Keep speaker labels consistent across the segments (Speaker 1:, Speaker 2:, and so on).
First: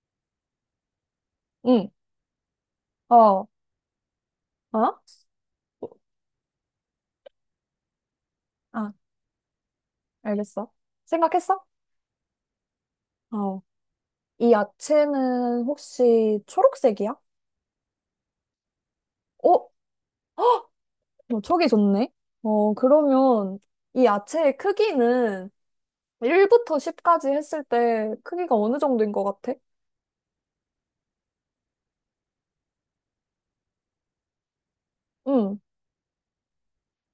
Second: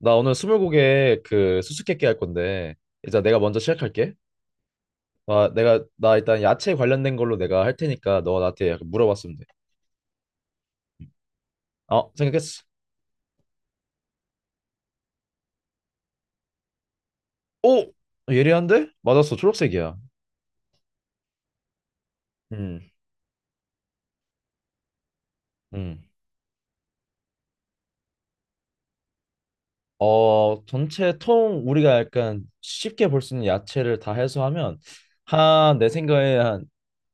Speaker 1: 나 오늘 스물고개 그
Speaker 2: 응,
Speaker 1: 수수께끼 할 건데
Speaker 2: 어,
Speaker 1: 이제 내가
Speaker 2: 어?
Speaker 1: 먼저 시작할게. 아, 내가 나 일단 야채 관련된 걸로 내가 할 테니까 너 나한테 약간
Speaker 2: 아,
Speaker 1: 물어봤으면 돼.
Speaker 2: 알겠어. 생각했어?
Speaker 1: 어, 생각했어.
Speaker 2: 어. 이 야채는 혹시 초록색이야?
Speaker 1: 오, 아, 예리한데? 맞았어.
Speaker 2: 어?
Speaker 1: 초록색이야.
Speaker 2: 헉! 너이 좋네? 어,
Speaker 1: 음,
Speaker 2: 그러면 이 야채의 크기는
Speaker 1: 음.
Speaker 2: 1부터 10까지 했을 때 크기가 어느 정도인 것 같아?
Speaker 1: 전체 통 우리가 약간 쉽게 볼 수 있는 야채를 다 해소하면
Speaker 2: 응,
Speaker 1: 한 내 생각에 한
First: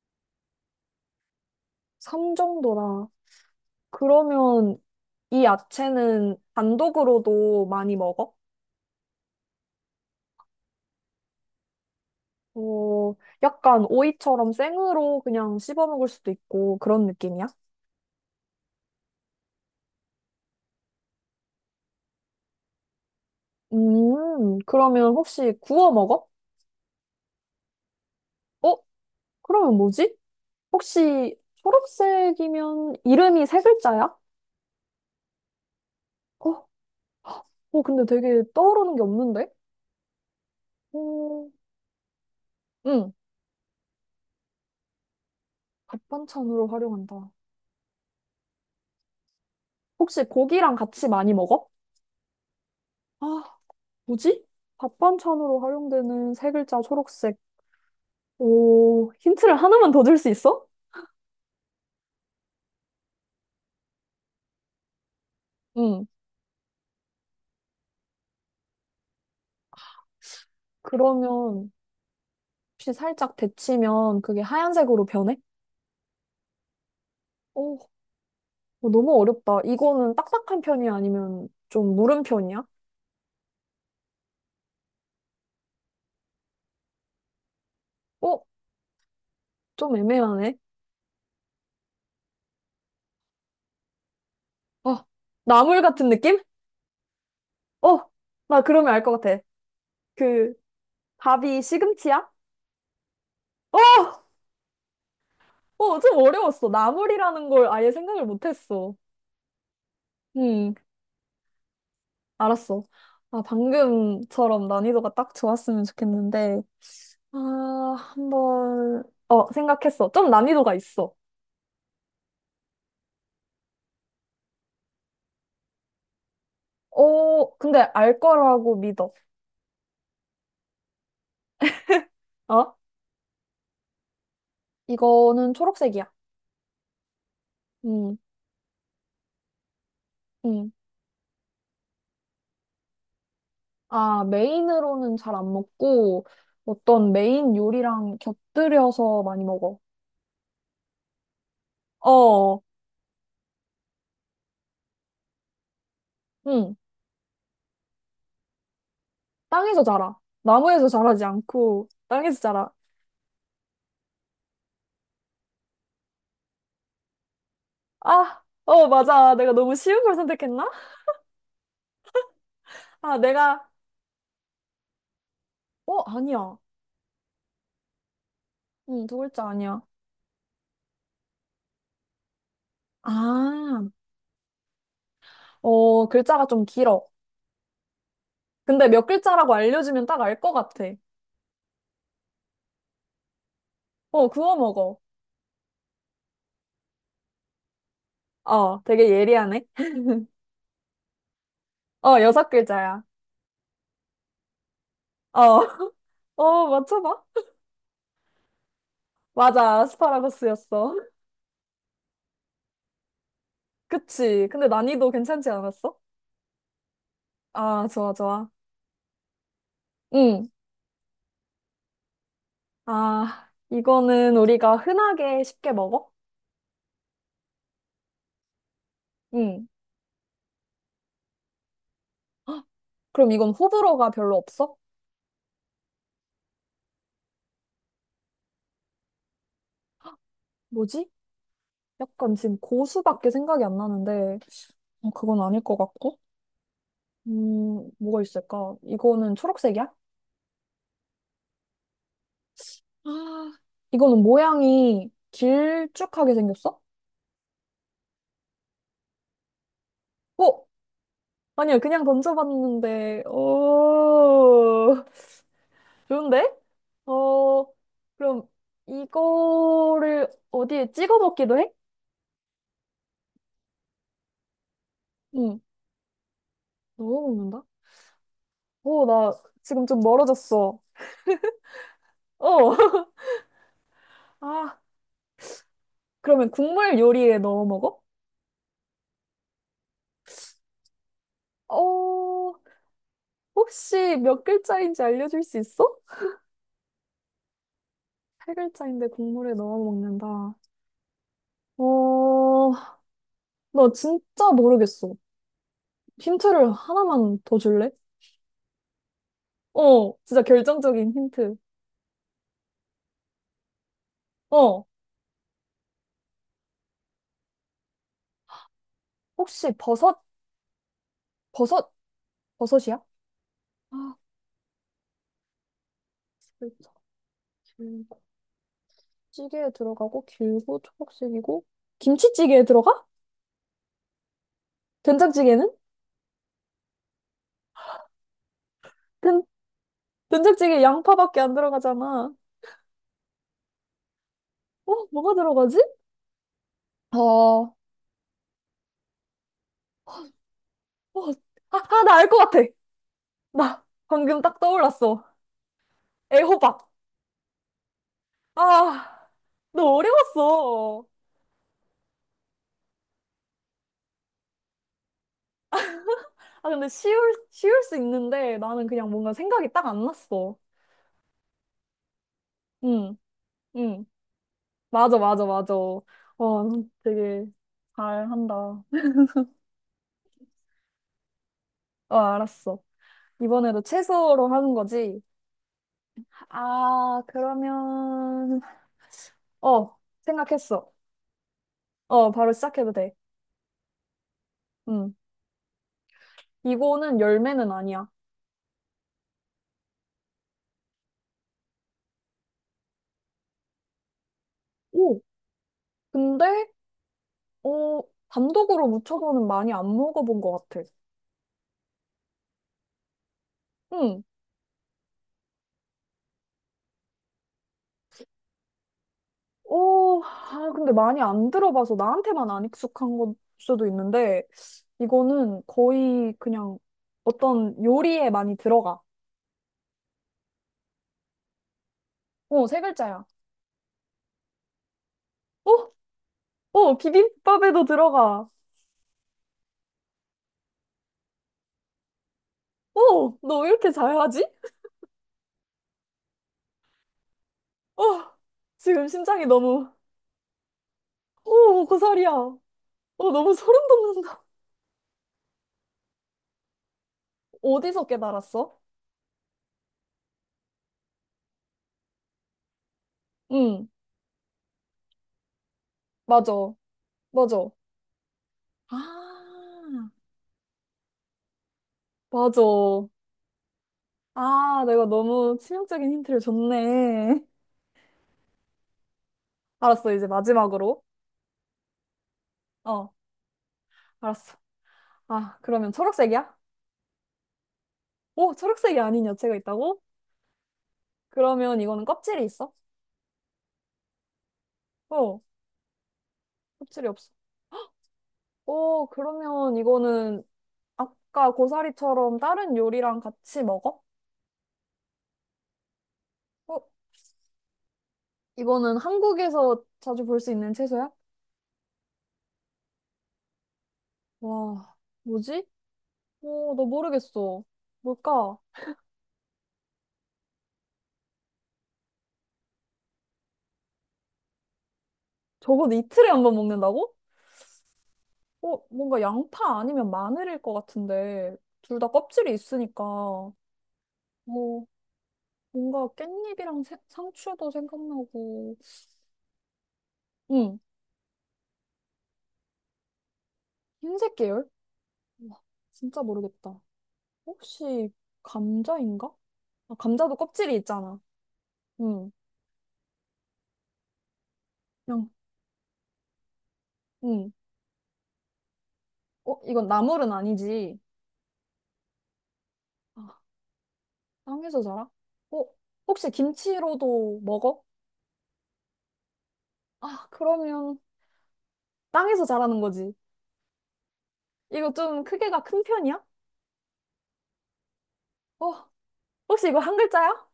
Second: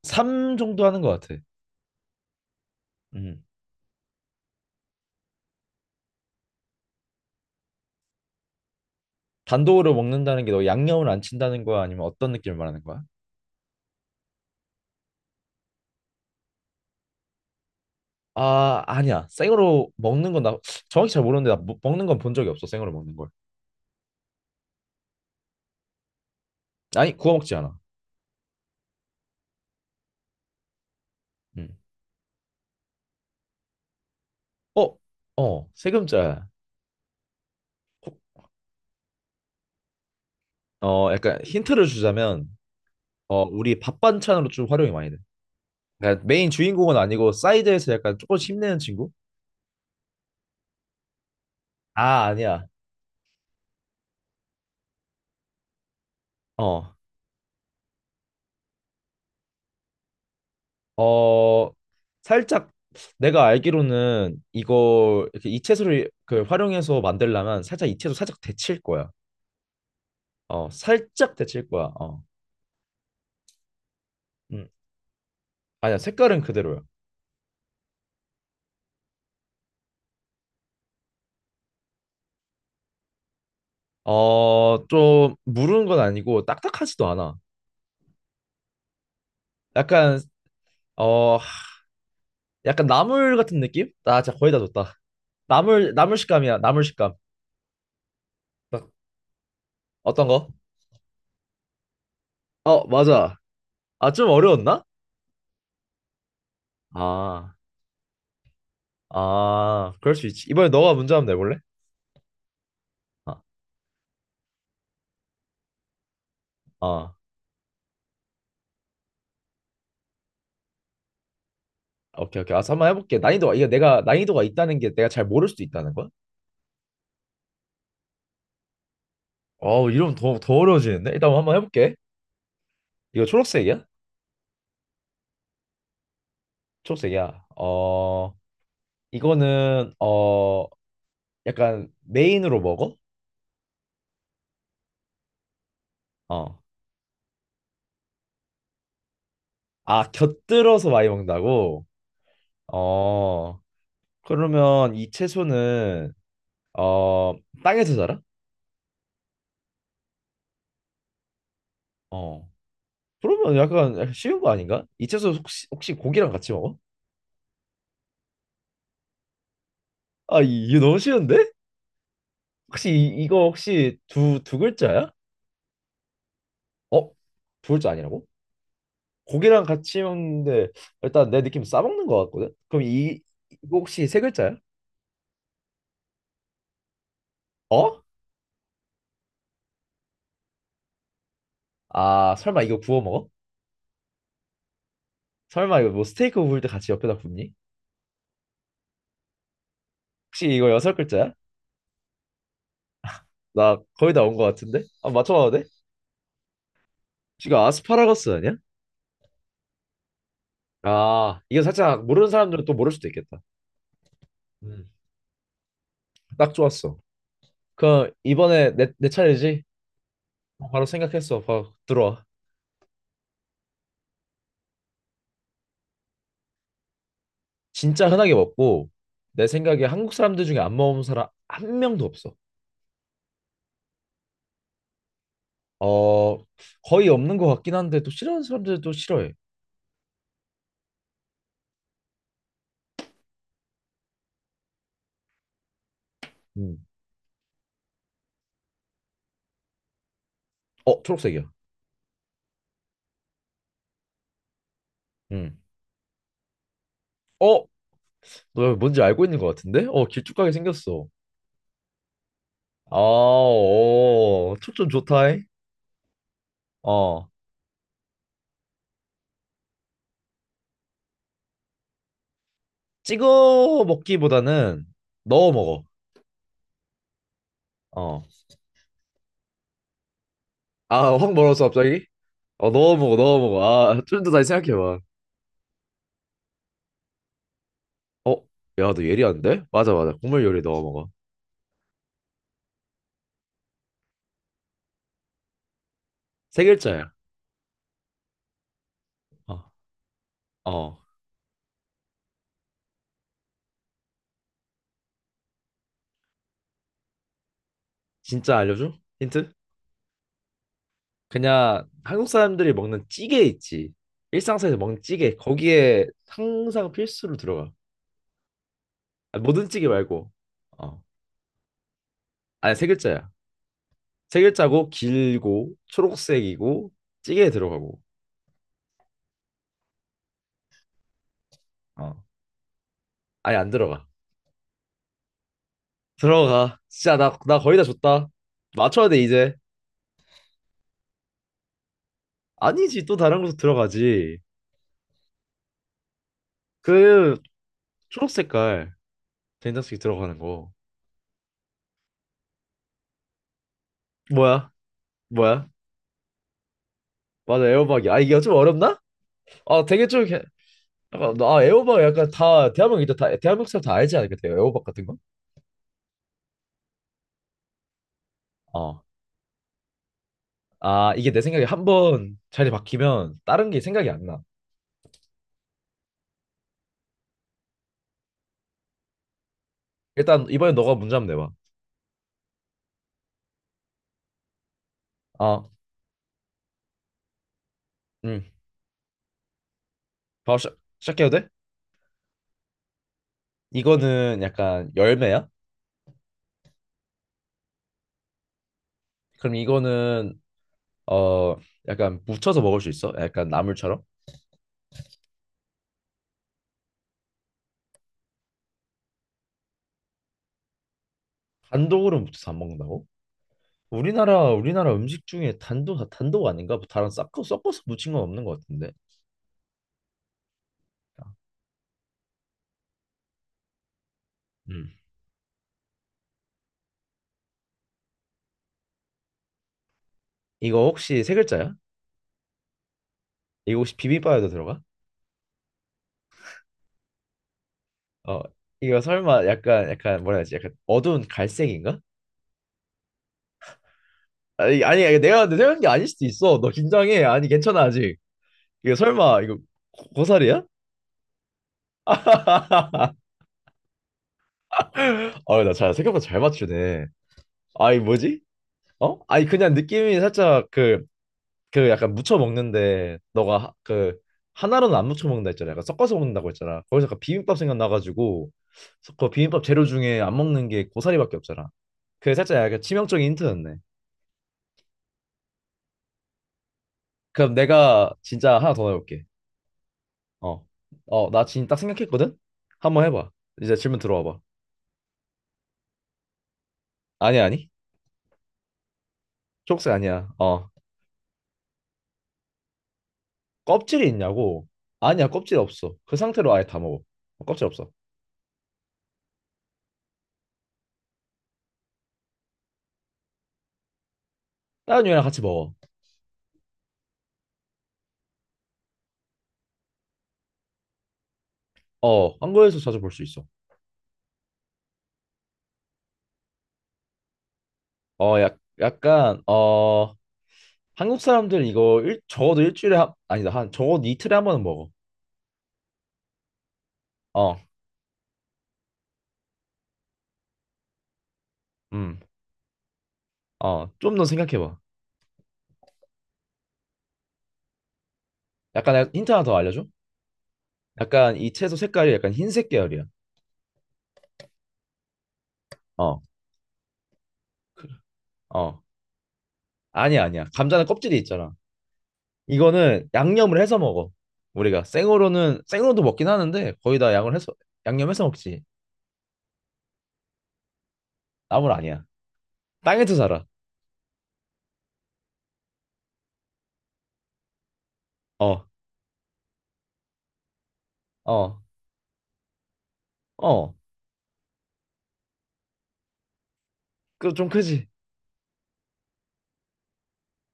Speaker 1: 3 정도 하는 것 같아.
Speaker 2: 3 정도라.
Speaker 1: 음.
Speaker 2: 그러면 이 야채는 단독으로도 많이 먹어?
Speaker 1: 단독으로 먹는다는 게 너 양념을 안 친다는 거야? 아니면 어떤 느낌을 말하는 거야?
Speaker 2: 어, 약간 오이처럼 생으로 그냥 씹어 먹을 수도 있고 그런 느낌이야?
Speaker 1: 아, 아니야. 생으로 먹는 건 나 정확히 잘 모르는데 나 먹는 건 본 적이 없어. 생으로 먹는 걸.
Speaker 2: 그러면 혹시 구워 먹어?
Speaker 1: 아니, 구워 먹지 않아.
Speaker 2: 어? 그러면 뭐지? 혹시
Speaker 1: 음.
Speaker 2: 초록색이면 이름이 세 글자야?
Speaker 1: 어, 어, 세금자야.
Speaker 2: 어, 어, 근데 되게 떠오르는 게 없는데?
Speaker 1: 약간
Speaker 2: 음,
Speaker 1: 힌트를 주자면
Speaker 2: 응,
Speaker 1: 우리 밥 반찬으로 좀 활용이 많이 돼. 그러니까 메인
Speaker 2: 밥반찬으로
Speaker 1: 주인공은
Speaker 2: 활용한다.
Speaker 1: 아니고 사이드에서 약간 조금씩 힘내는 친구?
Speaker 2: 혹시 고기랑 같이 많이 먹어?
Speaker 1: 아, 아니야.
Speaker 2: 아, 뭐지? 밥반찬으로 활용되는 세 글자
Speaker 1: 어.
Speaker 2: 초록색. 오, 힌트를 하나만 더 줄 수 있어?
Speaker 1: 어, 살짝 내가 알기로는 이거 이렇게
Speaker 2: 응,
Speaker 1: 이채소를 그 활용해서 만들려면 살짝 이채소 살짝 데칠 거야. 살짝 데칠
Speaker 2: 그러면
Speaker 1: 거야. 어.
Speaker 2: 혹시 살짝 데치면 그게
Speaker 1: 음.
Speaker 2: 하얀색으로 변해?
Speaker 1: 아니야. 색깔은 그대로야.
Speaker 2: 어, 어, 너무 어렵다. 이거는 딱딱한 편이야? 아니면 좀 무른 편이야?
Speaker 1: 좀 무르는 건 아니고 딱딱하지도 않아.
Speaker 2: 어? 좀
Speaker 1: 약간
Speaker 2: 애매하네.
Speaker 1: 어, 하- 약간 나물 같은 느낌? 나 진짜 거의 다 줬다.
Speaker 2: 어, 나물
Speaker 1: 나물
Speaker 2: 같은
Speaker 1: 나물
Speaker 2: 느낌?
Speaker 1: 식감이야. 나물 식감.
Speaker 2: 어, 나
Speaker 1: 딱
Speaker 2: 그러면 알 것 같아.
Speaker 1: 어떤 거?
Speaker 2: 그, 답이 시금치야?
Speaker 1: 어, 맞아. 아,
Speaker 2: 어!
Speaker 1: 좀 어려웠나?
Speaker 2: 어, 좀 어려웠어. 나물이라는
Speaker 1: 아,
Speaker 2: 걸 아예 생각을 못했어.
Speaker 1: 아, 그럴 수 있지. 이번에
Speaker 2: 음,
Speaker 1: 너가 문제 한번 내볼래?
Speaker 2: 알았어.
Speaker 1: 아,
Speaker 2: 아, 방금처럼 난이도가 딱 좋았으면 좋겠는데.
Speaker 1: 아,
Speaker 2: 아, 한번, 어, 생각했어. 좀 난이도가 있어.
Speaker 1: 오케이, 오케이. 아, 한번 해볼게. 난이도가 이게 내가 난이도가 있다는 게 내가 잘 모를 수도 있다는 거야?
Speaker 2: 어, 근데 알 거라고 믿어.
Speaker 1: 이러면 더 어려워지는데? 일단 한번 해볼게.
Speaker 2: 어?
Speaker 1: 이거 초록색이야?
Speaker 2: 이거는 초록색이야.
Speaker 1: 초록색이야.
Speaker 2: 음.
Speaker 1: 어, 이거는
Speaker 2: 응.
Speaker 1: 약간 메인으로 먹어?
Speaker 2: 아, 메인으로는 잘 안 먹고,
Speaker 1: 어.
Speaker 2: 어떤 메인 요리랑 곁들여서 많이 먹어.
Speaker 1: 아, 곁들여서 많이 먹는다고?
Speaker 2: 어,
Speaker 1: 어. 그러면 이 채소는
Speaker 2: 응.
Speaker 1: 어, 땅에서 자라?
Speaker 2: 땅에서 자라. 나무에서 자라지 않고, 땅에서
Speaker 1: 어.
Speaker 2: 자라.
Speaker 1: 그러면 약간 쉬운 거 아닌가? 이 채소 혹시 고기랑 같이 먹어?
Speaker 2: 아, 어, 맞아. 내가 너무 쉬운 걸
Speaker 1: 아, 이-
Speaker 2: 선택했나?
Speaker 1: 이거 너무 쉬운데? 혹시
Speaker 2: 아,
Speaker 1: 이거
Speaker 2: 내가,
Speaker 1: 혹시 두 글자야?
Speaker 2: 어, 아니야.
Speaker 1: 어? 두 글자 아니라고?
Speaker 2: 응, 두 글자
Speaker 1: 고기랑
Speaker 2: 아니야.
Speaker 1: 같이 먹는데 일단 내 느낌 싸먹는 거 같거든? 그럼 이 이거
Speaker 2: 아,
Speaker 1: 혹시 세 글자야?
Speaker 2: 어, 글자가 좀 길어.
Speaker 1: 어?
Speaker 2: 근데 몇 글자라고 알려주면 딱 알 것 같아.
Speaker 1: 아, 설마 이거 구워 먹어?
Speaker 2: 어, 구워 먹어.
Speaker 1: 설마 이거 뭐 스테이크 구울 때 같이 옆에다 굽니?
Speaker 2: 어, 되게 예리하네.
Speaker 1: 혹시 이거 여섯 글자야?
Speaker 2: 어, 여섯 글자야.
Speaker 1: 나 거의 다 온 것 같은데? 아, 맞춰봐도
Speaker 2: 어,
Speaker 1: 돼?
Speaker 2: 어, 맞춰봐.
Speaker 1: 지금 아스파라거스 아니야?
Speaker 2: 맞아, 아스파라거스였어.
Speaker 1: 아, 이거 살짝 모르는 사람들은 또 모를 수도 있겠다.
Speaker 2: 그치. 근데
Speaker 1: 음,
Speaker 2: 난이도 괜찮지 않았어?
Speaker 1: 딱 좋았어.
Speaker 2: 아,
Speaker 1: 그럼
Speaker 2: 좋아, 좋아.
Speaker 1: 이번에 내 차례지?
Speaker 2: 응.
Speaker 1: 바로 생각했어. 바로 들어와.
Speaker 2: 아, 이거는 우리가 흔하게 쉽게 먹어?
Speaker 1: 진짜 흔하게 먹고 내
Speaker 2: 응.
Speaker 1: 생각에 한국 사람들 중에 안 먹은 사람 한 명도 없어.
Speaker 2: 헉, 그럼 이건 호불호가 별로 없어?
Speaker 1: 어, 거의 없는 것 같긴 한데 또 싫어하는 사람들도 싫어해.
Speaker 2: 뭐지? 약간 지금 고수밖에 생각이 안 나는데, 어, 그건 아닐 것 같고.
Speaker 1: 음.
Speaker 2: 뭐가 있을까? 이거는 초록색이야?
Speaker 1: 어, 초록색이야.
Speaker 2: 아, 이거는 모양이
Speaker 1: 음.
Speaker 2: 길쭉하게 생겼어?
Speaker 1: 어, 너 뭔지 알고 있는 것 같은데? 어, 길쭉하게
Speaker 2: 어?
Speaker 1: 생겼어.
Speaker 2: 아니야, 그냥
Speaker 1: 아,
Speaker 2: 던져봤는데,
Speaker 1: 오, 초점
Speaker 2: 오,
Speaker 1: 좋다.
Speaker 2: 좋은데?
Speaker 1: 어,
Speaker 2: 어, 그럼 이거를 어디에 찍어 먹기도 해?
Speaker 1: 찍어 먹기보다는 넣어
Speaker 2: 응,
Speaker 1: 먹어.
Speaker 2: 너무 먹는다?
Speaker 1: 어.
Speaker 2: 오, 나 지금 좀 멀어졌어.
Speaker 1: 아, 확 멀었어, 갑자기? 어,
Speaker 2: 어.
Speaker 1: 넣어 먹어, 넣어 먹어. 아, 좀 더 다시
Speaker 2: 아,
Speaker 1: 생각해봐.
Speaker 2: 그러면 국물 요리에 넣어 먹어?
Speaker 1: 어, 야, 너 예리한데? 맞아, 맞아. 국물 요리 넣어 먹어.
Speaker 2: 어, 혹시 몇 글자인지 알려줄 수 있어?
Speaker 1: 세 글자야.
Speaker 2: 팔 글자인데 국물에
Speaker 1: 어,
Speaker 2: 넣어 먹는다.
Speaker 1: 어.
Speaker 2: 어, 나 진짜 모르겠어. 힌트를 하나만 더 줄래?
Speaker 1: 진짜 알려줘? 힌트?
Speaker 2: 어, 진짜 결정적인 힌트.
Speaker 1: 그냥 한국 사람들이 먹는 찌개 있지. 일상생활에서
Speaker 2: 어,
Speaker 1: 먹는 찌개. 거기에 항상 필수로 들어가. 아, 모든
Speaker 2: 혹시
Speaker 1: 찌개 말고. 어.
Speaker 2: 버섯,
Speaker 1: 아니, 세
Speaker 2: 버섯이야?
Speaker 1: 글자야.
Speaker 2: 아,
Speaker 1: 세 글자고, 길고, 초록색이고, 찌개에 들어가고.
Speaker 2: 진짜. 찌개에 들어가고 길고 초록색이고
Speaker 1: 어.
Speaker 2: 김치찌개에 들어가?
Speaker 1: 아니 안 들어가.
Speaker 2: 된장찌개는?
Speaker 1: 들어가. 진짜 나 거의 다 줬다. 맞춰야 돼
Speaker 2: 된,
Speaker 1: 이제.
Speaker 2: 된장찌개 양파밖에 안 들어가잖아.
Speaker 1: 아니지 또 다른 곳으로 들어가지.
Speaker 2: 어, 뭐가 들어가지? 어,
Speaker 1: 그
Speaker 2: 어,
Speaker 1: 초록 색깔 된장찌개 들어가는 거.
Speaker 2: 아, 나 알 것 같아. 나 방금 딱
Speaker 1: 뭐야?
Speaker 2: 떠올랐어.
Speaker 1: 뭐야?
Speaker 2: 애호박.
Speaker 1: 맞아 애호박이. 아 이게 좀 어렵나?
Speaker 2: 아,
Speaker 1: 아
Speaker 2: 너
Speaker 1: 되게 좀 이렇게
Speaker 2: 어려웠어.
Speaker 1: 약간 아 애호박 약간 다 대한민국 이제 다 대한민국 사람 다 알지 않을까? 요 애호박 같은 거?
Speaker 2: 아, 근데 쉬울 수 있는데 나는
Speaker 1: 어.
Speaker 2: 그냥 뭔가 생각이 딱 안 났어.
Speaker 1: 아 이게 내 생각에 한 번 자리
Speaker 2: 응,
Speaker 1: 바뀌면 다른 게
Speaker 2: 응.
Speaker 1: 생각이 안 나.
Speaker 2: 맞아, 맞아, 맞아. 와, 되게 잘한다.
Speaker 1: 일단 이번에 너가 문제 한번 내봐.
Speaker 2: 어, 알았어. 이번에도 채소로 하는 거지?
Speaker 1: 아,
Speaker 2: 아,
Speaker 1: 음.
Speaker 2: 그러면, 어,
Speaker 1: 바로 시작,
Speaker 2: 생각했어.
Speaker 1: 시작해도 돼?
Speaker 2: 어, 바로 시작해도 돼.
Speaker 1: 이거는 약간
Speaker 2: 음
Speaker 1: 열매야?
Speaker 2: 이거는 열매는 아니야.
Speaker 1: 그럼 이거는 어 약간 묻혀서 먹을 수 있어? 약간 나물처럼?
Speaker 2: 오, 근데, 어, 단독으로 무쳐서는 많이 안 먹어본 것 같아.
Speaker 1: 단독으로 묻혀서 안 먹는다고?
Speaker 2: 응.
Speaker 1: 우리나라 음식 중에 단독 다 단독 아닌가? 뭐 다른 섞어서 무친 건 없는 것 같은데.
Speaker 2: 오, 아, 근데 많이 안 들어봐서 나한테만 안 익숙한 걸 수도 있는데,
Speaker 1: 음.
Speaker 2: 이거는 거의 그냥 어떤 요리에 많이 들어가.
Speaker 1: 이거 혹시 세 글자야?
Speaker 2: 어, 세 글자야.
Speaker 1: 이거 혹시 비빔밥에도 들어가?
Speaker 2: 어, 어, 비빔밥에도
Speaker 1: 어
Speaker 2: 들어가.
Speaker 1: 이거 설마 약간 뭐라 해야지? 약간 어두운 갈색인가?
Speaker 2: 어, 너 왜 이렇게 잘하지?
Speaker 1: 아니 아니 아니, 내가 근데 생각한 게 아닐 수도 있어. 너 긴장해. 아니 괜찮아
Speaker 2: 어,
Speaker 1: 아직. 이거
Speaker 2: 지금
Speaker 1: 설마
Speaker 2: 심장이
Speaker 1: 이거
Speaker 2: 너무
Speaker 1: 고사리야?
Speaker 2: 오, 고사리야. 어, 너무 소름 돋는다.
Speaker 1: 아나잘 생각보다 잘 맞추네. 아이
Speaker 2: 어디서
Speaker 1: 뭐지?
Speaker 2: 깨달았어?
Speaker 1: 어? 아니 그냥 느낌이 살짝 그 약간 무쳐 먹는데 너가 하-
Speaker 2: 응,
Speaker 1: 그 하나로는 안 무쳐 먹는다 했잖아. 약간 섞어서 먹는다고
Speaker 2: 맞아,
Speaker 1: 했잖아. 거기서 약간 비빔밥
Speaker 2: 맞아.
Speaker 1: 생각나가지고 그 비빔밥 재료
Speaker 2: 아,
Speaker 1: 중에 안 먹는 게 고사리밖에 없잖아. 그게
Speaker 2: 맞아.
Speaker 1: 살짝 약간 치명적인 힌트였네.
Speaker 2: 아, 내가 너무 치명적인 힌트를 줬네.
Speaker 1: 그럼 내가 진짜 하나 더 넣어볼게.
Speaker 2: 알았어, 이제
Speaker 1: 어,
Speaker 2: 마지막으로.
Speaker 1: 어, 나 지금 딱 생각했거든. 한번
Speaker 2: 어,
Speaker 1: 해봐. 이제 질문 들어와봐.
Speaker 2: 알았어. 아, 그러면 초록색이야?
Speaker 1: 아니 아니,
Speaker 2: 오, 초록색이 아닌 야채가
Speaker 1: 초록색
Speaker 2: 있다고?
Speaker 1: 아니야. 어,
Speaker 2: 그러면 이거는 껍질이 있어?
Speaker 1: 껍질이 있냐고? 아니야,
Speaker 2: 어,
Speaker 1: 껍질 없어. 그 상태로 아예 다 먹어.
Speaker 2: 껍질이 없어.
Speaker 1: 어, 껍질 없어.
Speaker 2: 오, 그러면 이거는 아까 고사리처럼 다른 요리랑 같이 먹어?
Speaker 1: 다른 유랑 같이 먹어.
Speaker 2: 어, 이거는 한국에서 자주 볼 수 있는 채소야?
Speaker 1: 어, 한국에서 자주 볼 수 있어.
Speaker 2: 와, 뭐지? 어, 나 모르겠어.
Speaker 1: 어, 약,
Speaker 2: 뭘까?
Speaker 1: 약간 어. 한국 사람들은 이거 일, 적어도 일주일에 한, 아니다 한 적어도 이틀에 한 번은 먹어.
Speaker 2: 저걸 이틀에 한 번 먹는다고?
Speaker 1: 어,
Speaker 2: 어, 뭔가 양파 아니면 마늘일 것 같은데, 둘 다
Speaker 1: 음,
Speaker 2: 껍질이 있으니까, 어,
Speaker 1: 좀 더 생각해봐.
Speaker 2: 뭔가 깻잎이랑 새- 상추도 생각나고,
Speaker 1: 약간 내가 힌트 하나 더 알려줘?
Speaker 2: 응,
Speaker 1: 약간 이 채소 색깔이 약간 흰색 계열이야.
Speaker 2: 흰색 계열? 와, 진짜
Speaker 1: 어,
Speaker 2: 모르겠다. 혹시
Speaker 1: 어,
Speaker 2: 감자인가? 아,
Speaker 1: 아니야
Speaker 2: 감자도
Speaker 1: 아니야.
Speaker 2: 껍질이
Speaker 1: 감자는 껍질이
Speaker 2: 있잖아.
Speaker 1: 있잖아.
Speaker 2: 응,
Speaker 1: 이거는 양념을 해서 먹어. 우리가
Speaker 2: 그냥,
Speaker 1: 생으로는 생으로도 먹긴 하는데 거의 다 양을
Speaker 2: 응.
Speaker 1: 해서 양념해서 먹지.
Speaker 2: 어, 이건 나물은 아니지.
Speaker 1: 나물 아니야. 땅에서
Speaker 2: 아,
Speaker 1: 자라.
Speaker 2: 땅에서 자라? 어, 혹시 김치로도 먹어?
Speaker 1: 어,
Speaker 2: 아, 그러면
Speaker 1: 어,
Speaker 2: 땅에서 자라는 거지.
Speaker 1: 어.
Speaker 2: 이거 좀 크기가 큰 편이야?
Speaker 1: 그 좀 크지?
Speaker 2: 어, 혹시 이거 한 글자야?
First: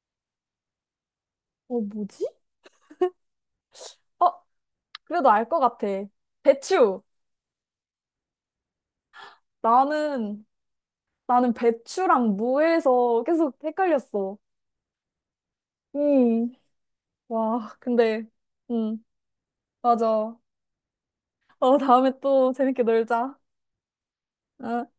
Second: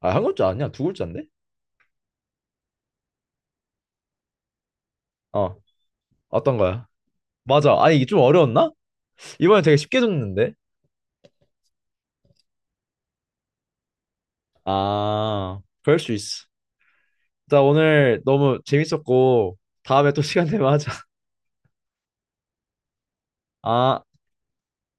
Speaker 1: 아, 한 글자 아니야? 두 글자인데?
Speaker 2: 어, 뭐지? 어, 그래도 알
Speaker 1: 어,
Speaker 2: 것 같아.
Speaker 1: 어떤 거야?
Speaker 2: 배추.
Speaker 1: 맞아. 아니 이게 좀 어려웠나? 이번에 되게 쉽게
Speaker 2: 나는,
Speaker 1: 줬는데.
Speaker 2: 나는 배추랑 무에서 계속 헷갈렸어.
Speaker 1: 아, 그럴 수 있어.
Speaker 2: 음,
Speaker 1: 나
Speaker 2: 와,
Speaker 1: 오늘
Speaker 2: 근데,
Speaker 1: 너무
Speaker 2: 음,
Speaker 1: 재밌었고, 다음에 또
Speaker 2: 맞아.
Speaker 1: 시간 되면 하자.
Speaker 2: 어, 다음에 또 재밌게 놀자.
Speaker 1: 아.
Speaker 2: 어.